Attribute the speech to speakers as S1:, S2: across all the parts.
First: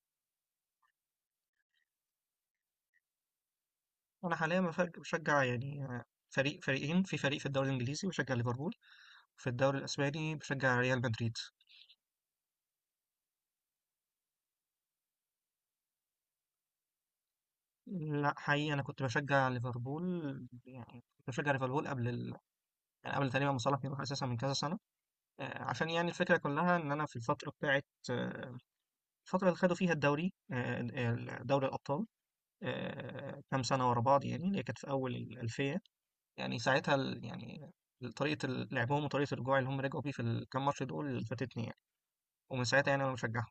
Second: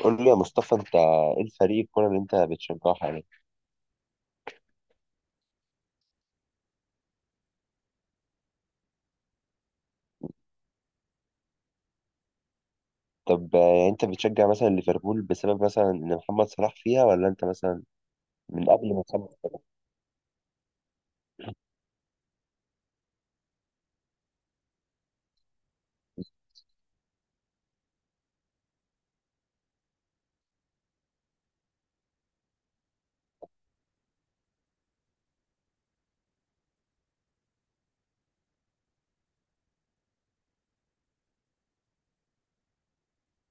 S1: قول لي يا مصطفى، انت ايه الفريق الكوره اللي انت بتشجعه حاليا؟
S2: انا حاليا بشجع فريقين في الدوري الانجليزي بشجع ليفربول، وفي الدوري الاسباني بشجع ريال مدريد.
S1: طب يعني انت بتشجع مثلا ليفربول بسبب مثلا ان محمد صلاح فيها، ولا انت مثلا
S2: لا
S1: من
S2: حقيقي انا
S1: قبل
S2: كنت
S1: ما محمد
S2: بشجع
S1: صلاح؟
S2: ليفربول. كنت بشجع ليفربول قبل ال... يعني قبل تقريبا ما صلاح يروح اساسا من كذا سنه. عشان الفكره كلها ان انا في الفتره بتاعت الفتره اللي خدوا فيها دوري الابطال، كام سنه ورا بعض يعني اللي هي كانت في اول الالفيه. يعني ساعتها ال- يعني طريقه لعبهم وطريقه الرجوع اللي هم رجعوا بيه في الكام ماتش دول فاتتني يعني. ومن ساعتها يعني انا بشجعهم.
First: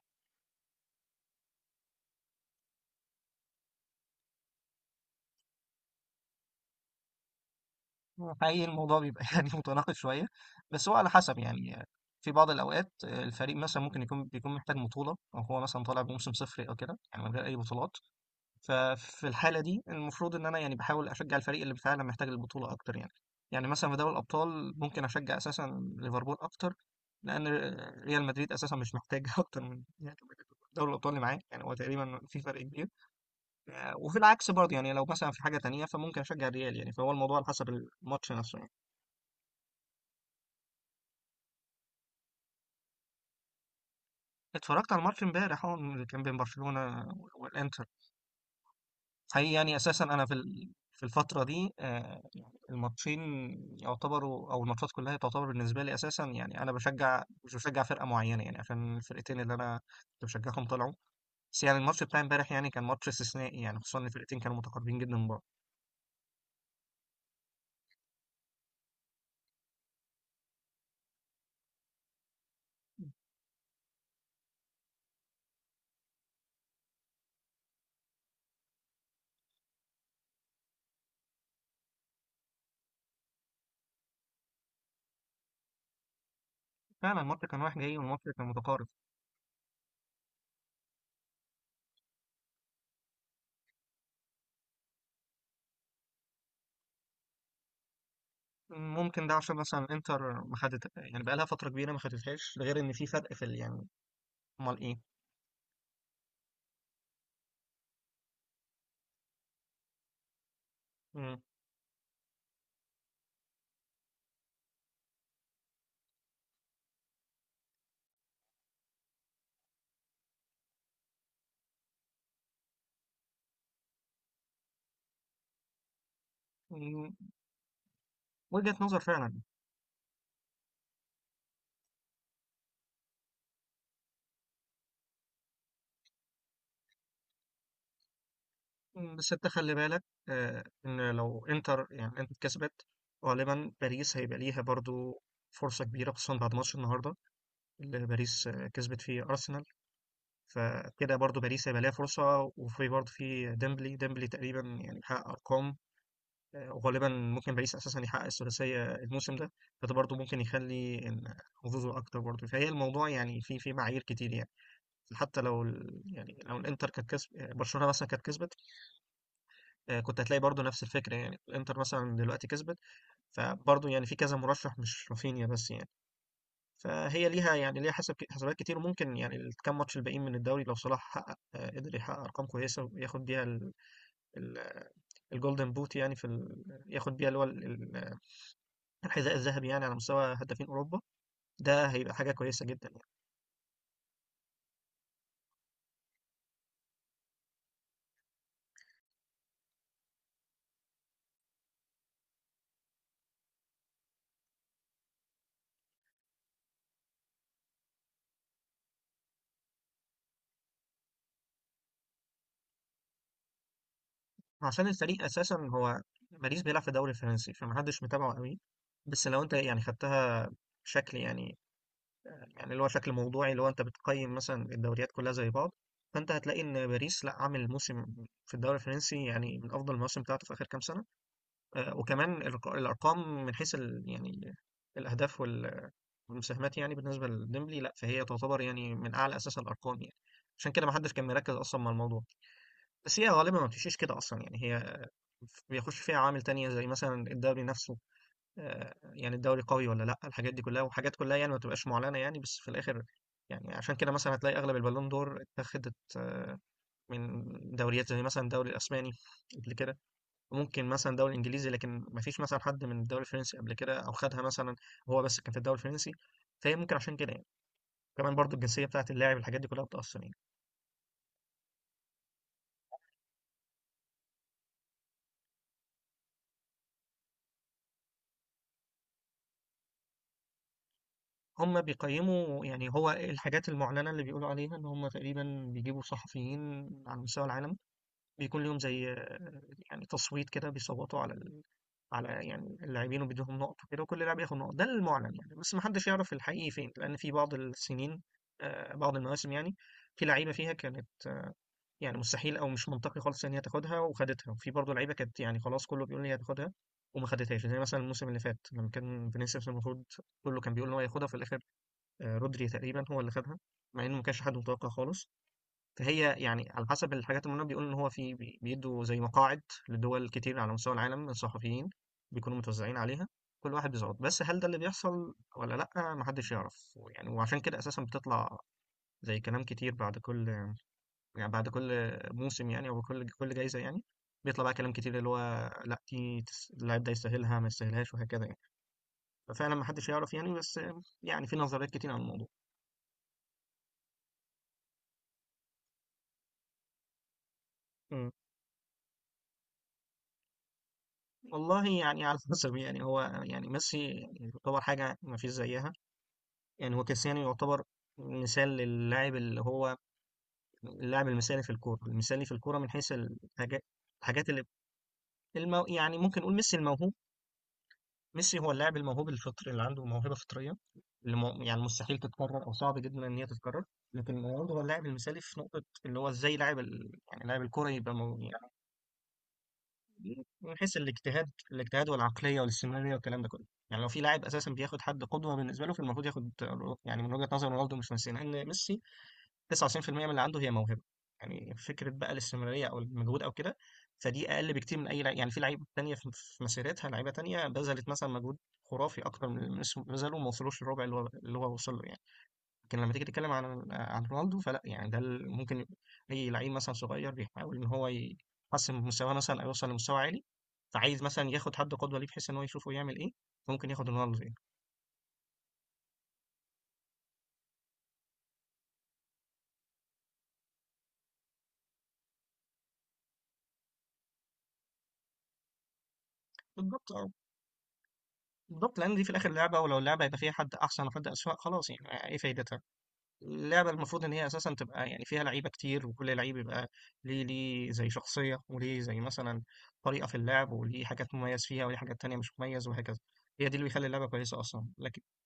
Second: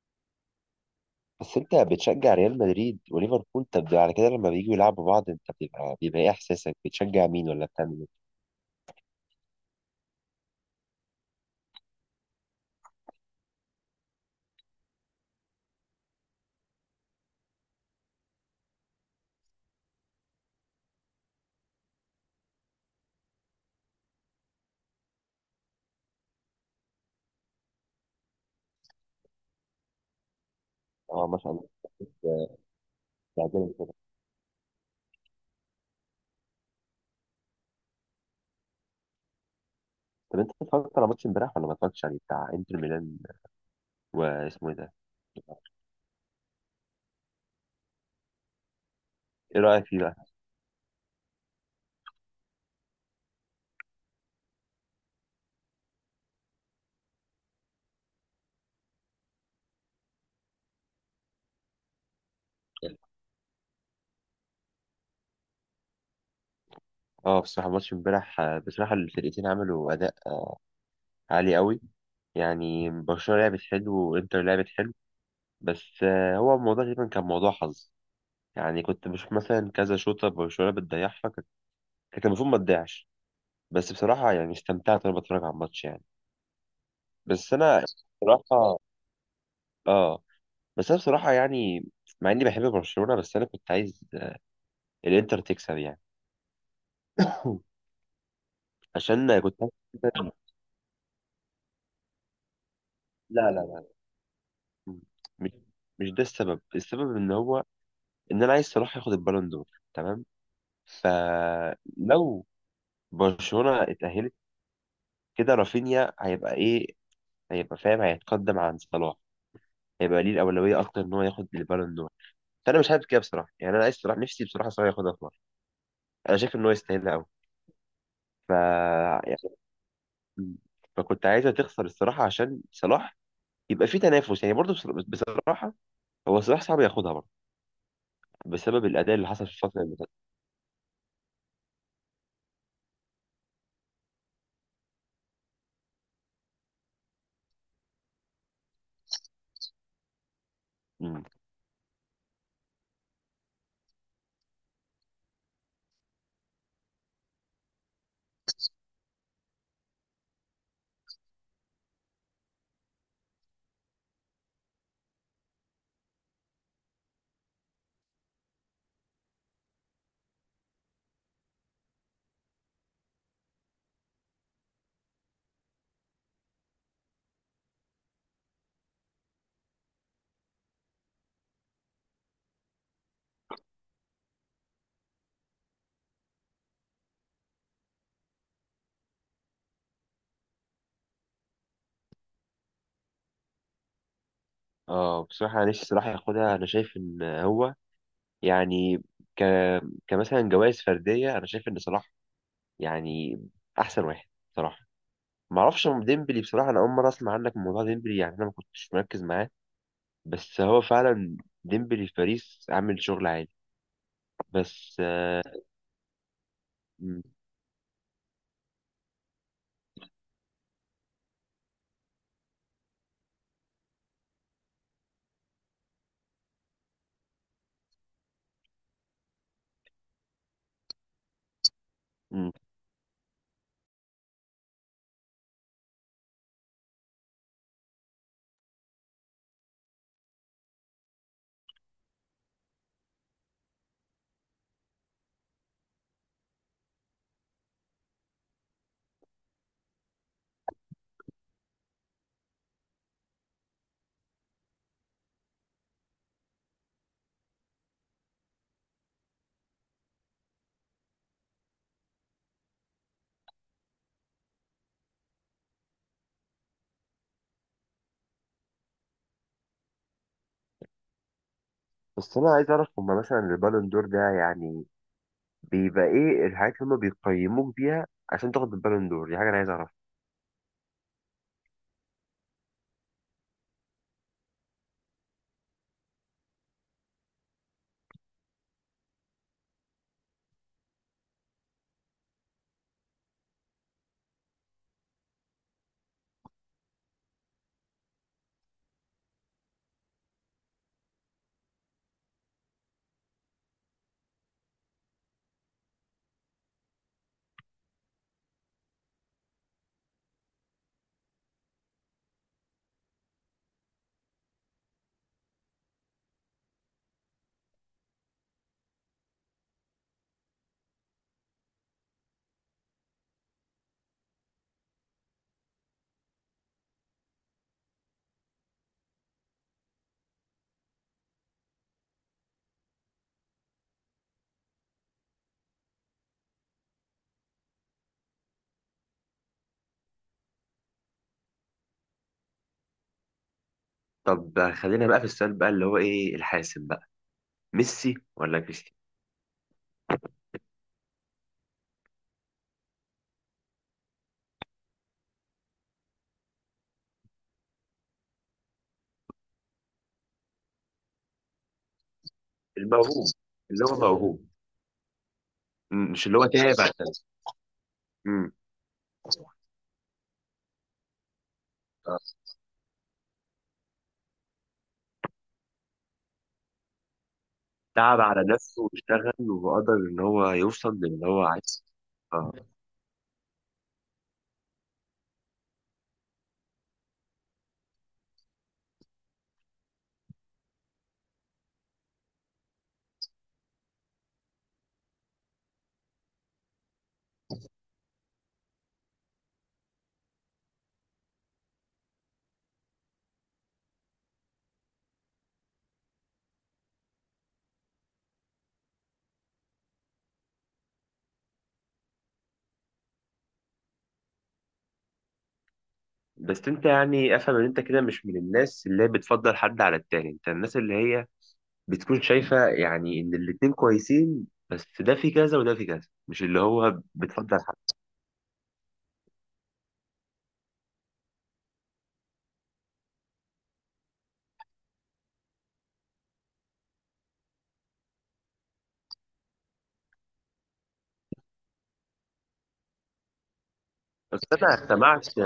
S1: بس انت بتشجع ريال مدريد وليفربول، طب على كده لما بييجوا يلعبوا بعض انت بيبقى ايه احساسك؟ بتشجع مين ولا بتعمل ايه؟
S2: حقيقي الموضوع بيبقى يعني متناقض شويه، بس هو على حسب يعني. في بعض الاوقات الفريق مثلا ممكن يكون محتاج بطوله، او هو مثلا طالع بموسم صفري او كده يعني من غير اي بطولات. ففي الحاله دي المفروض ان انا يعني بحاول اشجع الفريق اللي فعلا محتاج البطوله اكتر يعني. يعني مثلا في دوري الابطال ممكن اشجع اساسا ليفربول اكتر، لان ريال مدريد اساسا مش محتاج اكتر من يعني دوري الابطال اللي
S1: اه، ما
S2: معاه،
S1: شاء
S2: يعني
S1: الله.
S2: هو تقريبا في
S1: آه،
S2: فرق كبير.
S1: بتعجبني كده.
S2: وفي العكس برضه، يعني لو مثلا في حاجه تانية فممكن اشجع الريال يعني، فهو الموضوع على حسب الماتش نفسه يعني.
S1: طب انت اتفرجت على ماتش امبارح ولا ما اتفرجتش عليه، بتاع انتر ميلان؟ واسمه ايه
S2: اتفرجت
S1: ده؟
S2: على الماتش امبارح اه اللي كان بين برشلونه والانتر. حقيقي
S1: ايه
S2: يعني
S1: رايك فيه
S2: اساسا
S1: بقى؟
S2: انا في الفتره دي يعني الماتشين يعتبروا او الماتشات كلها تعتبر بالنسبه لي اساسا. يعني انا مش بشجع فرقه معينه يعني، عشان الفرقتين اللي انا كنت بشجعهم طلعوا. بس يعني الماتش بتاع امبارح يعني كان ماتش استثنائي، يعني خصوصا ان الفرقتين كانوا متقاربين جدا من بعض.
S1: اه، بصراحه ماتش امبارح، بصراحه الفرقتين عملوا اداء عالي قوي. يعني برشلونة لعبت حلو وانتر لعبت حلو. بس هو الموضوع تقريبا كان موضوع حظ. يعني كنت بشوف مثلا كذا شوطة برشلونة بتضيعها، كانت المفروض ما تضيعش. بس بصراحة يعني استمتعت وانا بتفرج على الماتش يعني.
S2: فعلا الماتش
S1: بس
S2: كان رايح
S1: انا
S2: جاي والماتش كان
S1: بصراحة
S2: متقارب.
S1: اه بس انا بصراحة يعني مع اني بحب برشلونة، بس انا كنت عايز الانتر تكسب يعني.
S2: ممكن ده
S1: عشان
S2: عشان
S1: كنت
S2: مثلا
S1: كده-
S2: انتر ما خدت يعني، بقالها فترة كبيرة ما خدتهاش، ده غير ان في فرق
S1: لا لا لا،
S2: يعني. امال ايه.
S1: مش مش ده السبب. السبب ان هو ان انا عايز صلاح ياخد البالون دور، تمام؟
S2: مم.
S1: فلو برشلونة اتأهلت كده رافينيا هيبقى ايه؟ هيبقى فاهم، هيتقدم عن صلاح، هيبقى ليه الأولوية أكتر إن هو ياخد البالون دور. فأنا مش حابب كده بصراحة، يعني أنا عايز صلاح، نفسي بصراحة صلاح ياخدها في مرة. أنا شايف إن هو يستاهلها
S2: مم.
S1: أوي. ف
S2: وجهة نظر فعلا.
S1: يعني- فكنت عايزها تخسر الصراحة عشان صلاح يبقى في تنافس، يعني برضه بصراحة هو صلاح صعب ياخدها برضه بسبب
S2: مم.
S1: الأداء اللي
S2: بس انت
S1: حصل في
S2: خلي
S1: الفترة اللي
S2: بالك
S1: فاتت.
S2: ان لو انتر كسبت، غالبا باريس هيبقى ليها برضو فرصة كبيرة، خصوصا بعد ماتش النهاردة اللي باريس كسبت فيه أرسنال. فكده
S1: مم.
S2: برضو باريس هيبقى ليها فرصة، وفي برضو في ديمبلي، ديمبلي تقريبا يعني بيحقق أرقام. وغالبا ممكن باريس اساسا يحقق الثلاثيه الموسم ده، فده برضو ممكن يخلي ان حظوظه اكتر برضو. فهي الموضوع يعني في معايير كتير يعني. حتى لو لو الانتر كانت كسب، برشلونه مثلا كانت كسبت، كنت هتلاقي برضو نفس الفكره. يعني الانتر مثلا دلوقتي كسبت، فبرضو يعني في كذا مرشح مش رافينيا بس يعني. فهي ليها يعني ليها حسب حسابات كتير. وممكن يعني الكام ماتش الباقيين من الدوري لو صلاح حقق قدر يحقق ارقام كويسه وياخد بيها ال- الجولدن بوت، يعني ياخد بيها اللي هو ال- الحذاء الذهبي يعني على مستوى هدافين أوروبا، ده هيبقى حاجة كويسة جدا يعني.
S1: اه، بصراحة أنا نفسي صلاح ياخدها. أنا شايف إن هو يعني ك... كمثلا جوائز فردية أنا شايف إن صلاح يعني احسن واحد بصراحه. ما اعرفش عن ديمبلي بصراحه، انا اول مره اسمع عنك من موضوع ديمبلي، يعني انا ما كنتش مركز معاه. بس هو فعلا ديمبلي في باريس عامل شغل عالي.
S2: عشان
S1: بس
S2: الفريق أساسا هو باريس بيلعب في الدوري
S1: م-
S2: الفرنسي، فمحدش متابعه قوي. بس لو أنت يعني خدتها بشكل يعني، يعني اللي هو شكل موضوعي، اللي هو أنت بتقيم مثلا الدوريات كلها زي بعض، فأنت هتلاقي إن باريس لا عامل موسم في الدوري الفرنسي يعني من أفضل المواسم بتاعته في آخر كام سنة. آه، وكمان
S1: م-
S2: الرق- الارقام من حيث الاهداف والمساهمات يعني. بالنسبه لديمبلي لا، فهي تعتبر يعني من اعلى اساسا الارقام يعني، عشان كده ما حدش كان مركز اصلا مع الموضوع. بس هي غالبا ما بتمشيش كده اصلا، يعني هي بيخش فيها عوامل تانية زي مثلا الدوري نفسه، يعني الدوري قوي ولا لا، الحاجات دي كلها وحاجات كلها يعني ما تبقاش معلنه يعني، بس في الاخر يعني. عشان كده مثلا هتلاقي اغلب البالون دور اتخذت من دوريات زي مثلا الدوري الاسباني قبل كده، ممكن مثلًا دوري إنجليزي، لكن ما فيش مثلًا حد من الدوري الفرنسي قبل كده أو خدها مثلًا وهو بس كان في الدوري الفرنسي، فهي ممكن عشان كده يعني. وكمان برضه الجنسية بتاعة اللاعب الحاجات دي كلها بتأثّر يعني.
S1: بس انا عايز اعرف هما مثلا البالون دور ده يعني بيبقى ايه الحاجات اللي هما بيقيموك بيها عشان تاخد البالون دور؟ دي حاجه انا عايز اعرفها.
S2: هم بيقيّموا، يعني هو الحاجات المعلنة اللي بيقولوا عليها إن هم تقريبًا بيجيبوا صحفيين على مستوى العالم، بيكون ليهم زي يعني تصويت كده، بيصوّتوا على يعني اللاعبين، وبيدّوهم نُقَط وكده، وكل لاعب ياخد نُقَط. ده المُعلن يعني، بس ما حدّش يعرف الحقيقي فين، لإن في بعض السنين بعض المواسم يعني، في لعيبة فيها كانت يعني مستحيل او مش منطقي خالص ان هي تاخدها وخدتها، وفي برضه لعيبه كانت يعني خلاص كله بيقول لي هتاخدها وما خدتهاش، زي مثلا الموسم اللي فات لما كان فينيسيوس المفروض كله كان بيقول ان هو ياخدها في الاخر، رودري تقريبا هو اللي خدها، مع انه ما كانش حد متوقع خالص. فهي يعني على حسب الحاجات اللي هم بيقولوا ان هو بيدوا زي مقاعد لدول كتير على مستوى العالم من صحفيين بيكونوا متوزعين عليها، كل واحد بيظبط. بس هل ده اللي بيحصل ولا لا محدش يعرف يعني، وعشان كده اساسا بتطلع زي كلام كتير بعد كل موسم يعني، أو كل جايزة يعني، بيطلع بقى كلام كتير اللي هو لا اللاعب ده يستاهلها، ما يستاهلهاش، وهكذا يعني. ففعلا ما حدش يعرف يعني، بس يعني في نظريات كتير عن الموضوع.
S1: طب خلينا بقى في السؤال بقى اللي هو ايه الحاسم بقى، ميسي
S2: مم.
S1: ولا كريستيانو؟
S2: والله يعني على حسب يعني. هو يعني ميسي يعني يعتبر حاجة ما فيش زيها. يعني هو كريستيانو يعتبر مثال للاعب اللي هو اللاعب المثالي في الكورة، المثالي في الكورة من حيث
S1: الموهوب،
S2: الحاجات
S1: اللي هو موهوب.
S2: الحاجات اللي يعني
S1: مش اللي
S2: ممكن
S1: هو
S2: نقول
S1: تعب
S2: ميسي الموهوب.
S1: عشان؟
S2: ميسي هو اللاعب الموهوب الفطري اللي عنده موهبه فطريه اللي يعني مستحيل
S1: مم.
S2: تتكرر او صعب جدا ان هي تتكرر. لكن رونالدو هو اللاعب المثالي في نقطه اللي هو ازاي لاعب يعني لاعب الكوره يبقى
S1: تعب على نفسه واشتغل وقدر ان
S2: يعني
S1: هو
S2: من حيث
S1: يوصل للي هو
S2: الاجتهاد
S1: عايزه.
S2: الاجتهاد
S1: اه.
S2: والعقليه والاستمراريه والكلام ده كله. يعني لو في لاعب اساسا بياخد حد قدوه بالنسبه له، فالمفروض ياخد يعني من وجهه نظر رونالدو مش ميسي، لان ميسي 99% من اللي عنده هي موهبه يعني، فكره بقى الاستمراريه او المجهود او كده، فدي اقل بكتير من اي لعيب يعني. في لعيبه تانية في مسيرتها لعيبه تانية بذلت مثلا مجهود خرافي اكتر من اللي بذله، وما وصلوش للربع اللي هو وصل له يعني. لكن لما تيجي تتكلم عن رونالدو فلا يعني، ده ممكن يبقى اي لعيب مثلا صغير بيحاول ان هو يحسن من مستواه مثلا او يوصل لمستوى عالي، فعايز مثلا ياخد حد قدوه ليه بحيث ان هو يشوفه يعمل ايه، فممكن ياخد رونالدو يعني.
S1: بس انت يعني افهم ان انت كده مش من الناس اللي هي بتفضل حد على التاني، انت الناس اللي هي بتكون شايفة يعني ان الاتنين كويسين، بس ده في كذا وده في كذا، مش اللي هو
S2: بالضبط، اه،
S1: بتفضل حد.
S2: بالضبط، لان دي في الاخر لعبه، ولو اللعبه يبقى فيها حد احسن وحد اسوء، خلاص يعني ايه فايدتها؟ اللعبة المفروض إن هي أساسا تبقى يعني فيها لعيبة كتير، وكل لعيب يبقى ليه زي شخصية، وليه زي مثلا طريقة في اللعب، وليه حاجات مميز فيها، وليه حاجات تانية مش مميز، وهكذا. هي دي اللي بيخلي اللعبة
S1: بس
S2: كويسة أصلا.
S1: انا
S2: لكن
S1: سمعت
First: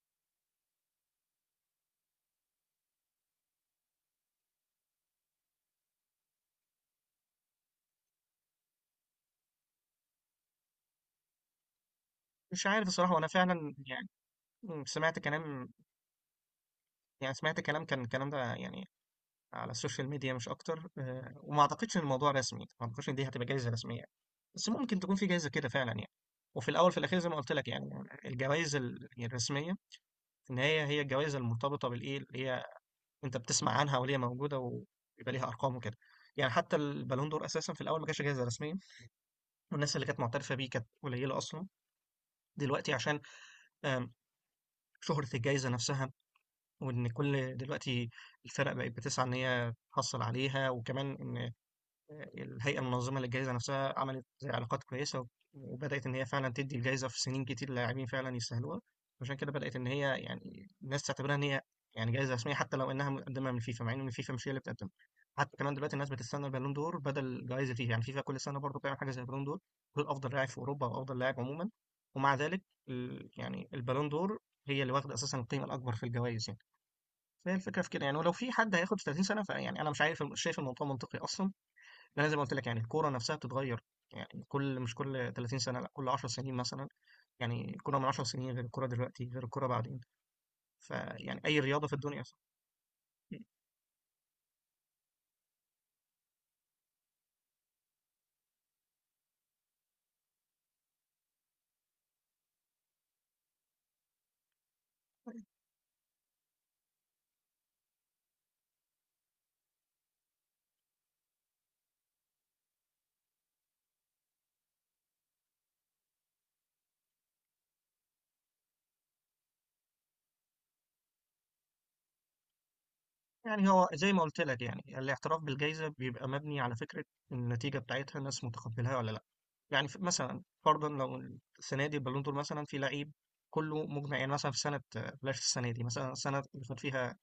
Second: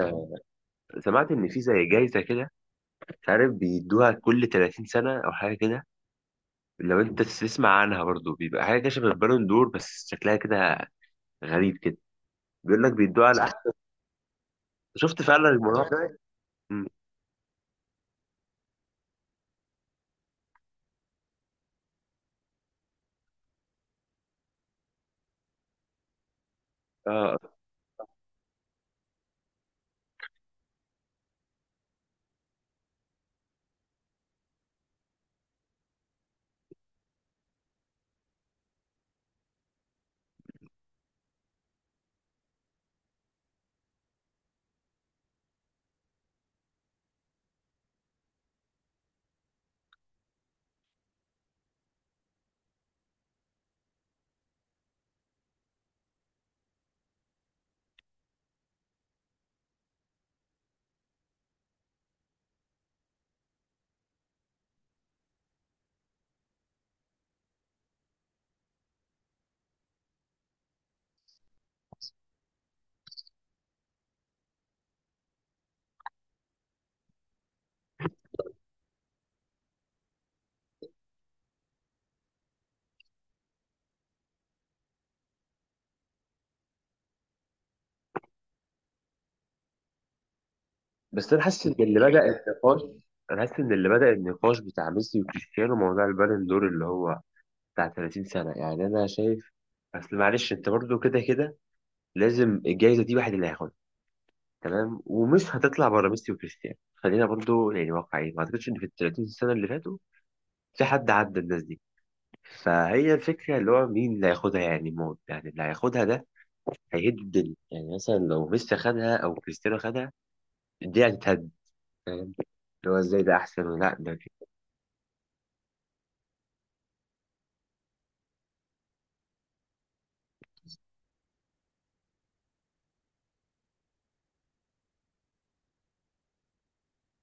S1: سمعت ان في زي جايزة كده، مش عارف، بيدوها كل 30 سنة او حاجة كده. لو انت تسمع عنها برضو، بيبقى حاجة كده شبه البالون دور بس شكلها كده غريب كده.
S2: مش
S1: بيقول
S2: عارف
S1: لك
S2: الصراحة، وأنا
S1: بيدوها على،
S2: فعلا يعني سمعت
S1: شفت فعلا
S2: كلام،
S1: الموضوع ده؟
S2: يعني سمعت كلام كان الكلام ده يعني على السوشيال ميديا مش أكتر. وما أعتقدش إن الموضوع رسمي، ما أعتقدش إن دي هتبقى جايزة رسمية، بس ممكن تكون في جايزة كده فعلا يعني. وفي الاول في الاخير زي ما
S1: اه.
S2: قلت لك يعني، الجوائز الرسميه في النهايه هي الجوائز المرتبطه بالايه اللي هي أنت بتسمع عنها وليه موجودة ويبقى ليها أرقام وكده يعني. حتى البالون دور أساسا في الأول ما كانش جايزة رسمية، والناس اللي كانت معترفة بيه كانت قليلة أصلا. دلوقتي عشان آم، شهرة الجايزة نفسها، وإن كل دلوقتي الفرق بقت بتسعى إن هي تحصل عليها، وكمان إن الهيئة المنظمة للجائزة نفسها عملت زي علاقات كويسة، وبدأت إن هي فعلا تدي الجائزة في سنين كتير لاعبين فعلا يستاهلوها، عشان كده بدأت إن هي يعني الناس تعتبرها إن هي يعني جائزة رسمية، حتى لو إنها مقدمة من فيفا، مع إن فيفا مش هي اللي بتقدمها. حتى كمان دلوقتي الناس بتستنى البالون دور بدل جائزة فيفا، يعني فيفا كل سنة برضه بتعمل حاجة زي البالون دور، دول أفضل لاعب في أوروبا أو أفضل لاعب عموما. ومع ذلك البالون دور هي اللي واخدة أساسا القيمة الأكبر في الجوائز يعني. فهي الفكرة في كده يعني. ولو في حد هياخد في 30 سنة، فيعني أنا مش عارف، شايف الموضوع منطقي أصلا؟ لأن زي ما قلت لك يعني الكورة نفسها بتتغير، يعني مش كل 30 سنة لأ، كل 10 سنين مثلا. يعني الكورة من 10 سنين غير الكورة دلوقتي غير الكورة بعدين،
S1: بس
S2: فيعني
S1: انا
S2: أي
S1: حاسس ان
S2: رياضة في
S1: اللي بدأ
S2: الدنيا أصلا.
S1: النقاش انا حاسس ان اللي بدأ النقاش بتاع ميسي وكريستيانو موضوع البالون دور اللي هو بتاع 30 سنة. يعني انا شايف، اصل معلش انت برضو كده كده لازم الجائزة دي واحد اللي هياخدها، تمام؟ ومش هتطلع بره ميسي وكريستيانو، خلينا برضو يعني واقعيين، ما اعتقدش ان في ال 30 سنة اللي فاتوا في حد عدى الناس دي. فهي الفكرة اللي هو مين اللي هياخدها يعني، موت، يعني اللي هياخدها ده هيهد الدنيا، يعني مثلا لو ميسي خدها او كريستيانو خدها الدنيا هتتهد، فاهم؟ اللي هو ازاي ده احسن
S2: يعني هو
S1: ولا
S2: زي
S1: ده
S2: ما قلت
S1: كده.
S2: لك يعني، الاعتراف بالجائزة بيبقى مبني على فكرة النتيجة بتاعتها، الناس متقبلها ولا لأ. يعني مثلا فرضا لو السنة دي البالون دور مثلا في لعيب كله مجمع يعني، مثلا في سنة، بلاش السنة دي، مثلا السنة اللي فات فيها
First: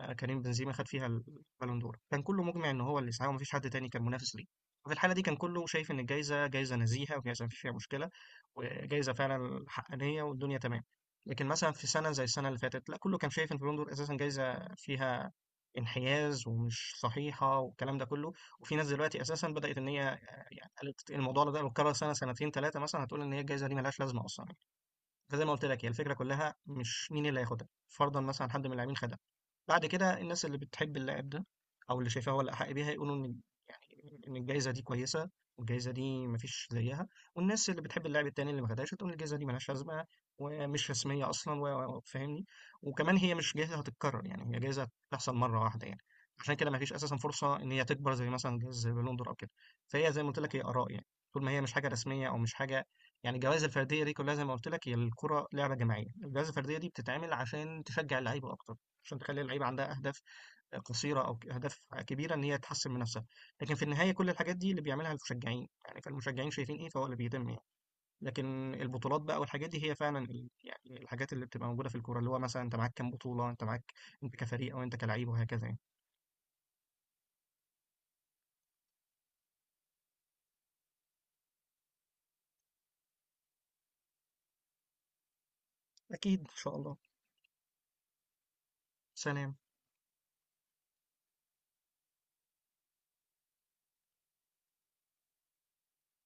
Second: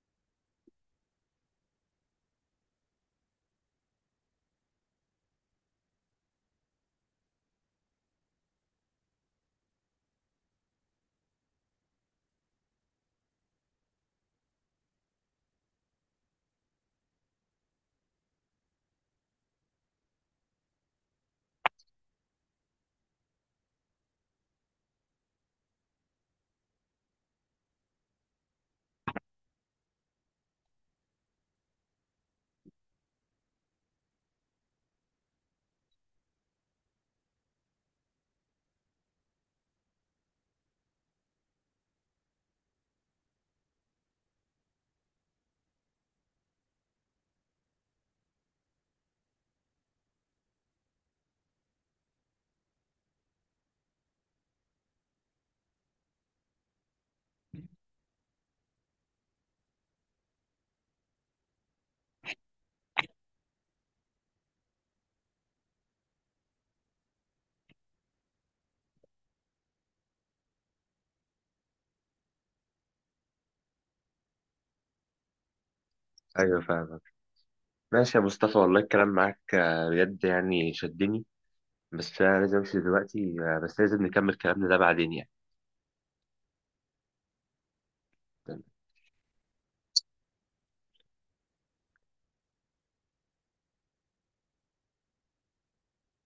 S2: كريم بنزيما خد فيها البالون دور، كان كله مجمع ان هو اللي سعاه ومفيش حد تاني كان منافس ليه، ففي الحاله دي كان كله شايف ان الجايزه جايزه نزيهه وجايزه مفيش فيها مشكله وجايزه فعلا حقانيه والدنيا تمام. لكن مثلا في سنه زي السنه اللي فاتت لا، كله كان شايف ان البالون دور اساسا جايزه فيها انحياز ومش صحيحه والكلام ده كله. وفي ناس دلوقتي اساسا بدات ان هي يعني قالت الموضوع ده لو اتكرر سنة سنتين ثلاثة مثلا، هتقول ان هي الجايزه دي ملهاش لازمه اصلا. فزي ما قلت لك هي الفكره كلها مش مين اللي هياخدها، فرضا مثلا حد من اللاعبين خدها، بعد كده الناس اللي بتحب اللاعب ده او اللي شايفاه هو الاحق بيها يقولوا ان يعني ان الجائزه دي كويسه والجائزه دي مفيش زيها، والناس اللي بتحب اللاعب التاني اللي ما خدهاش تقول الجائزه دي ملهاش لازمه ومش رسميه اصلا، وفاهمني. وكمان هي مش جائزه هتتكرر، يعني هي جائزه بتحصل مره واحده يعني، عشان كده مفيش اساسا فرصه ان هي تكبر زي مثلا جائزه زي بالون دور او كده. فهي زي ما قلت لك هي اراء يعني، طول ما هي مش حاجه رسميه او مش حاجه، يعني الجوائز الفرديه دي كلها زي ما قلت لك. هي الكره لعبه جماعيه، الجوائز الفرديه دي بتتعمل عشان تشجع اللعيبه اكتر، عشان تخلي اللعيبه عندها اهداف، قصيره او اهداف كبيره ان هي تحسن من نفسها. لكن في النهايه كل الحاجات دي اللي بيعملها المشجعين يعني، فالمشجعين شايفين ايه فهو اللي بيتم يعني. لكن البطولات بقى والحاجات دي هي فعلا يعني الحاجات اللي بتبقى موجوده في الكوره، اللي هو مثلا انت معاك كام بطوله، انت معاك انت كفريق او انت كلعيب، وهكذا يعني.
S1: ايوه، فاهمك. ماشي يا مصطفى، والله الكلام معاك بجد يعني شدني، بس انا لازم امشي دلوقتي، بس لازم نكمل كلامنا ده بعدين يعني.
S2: اكيد ان شاء الله. سلام.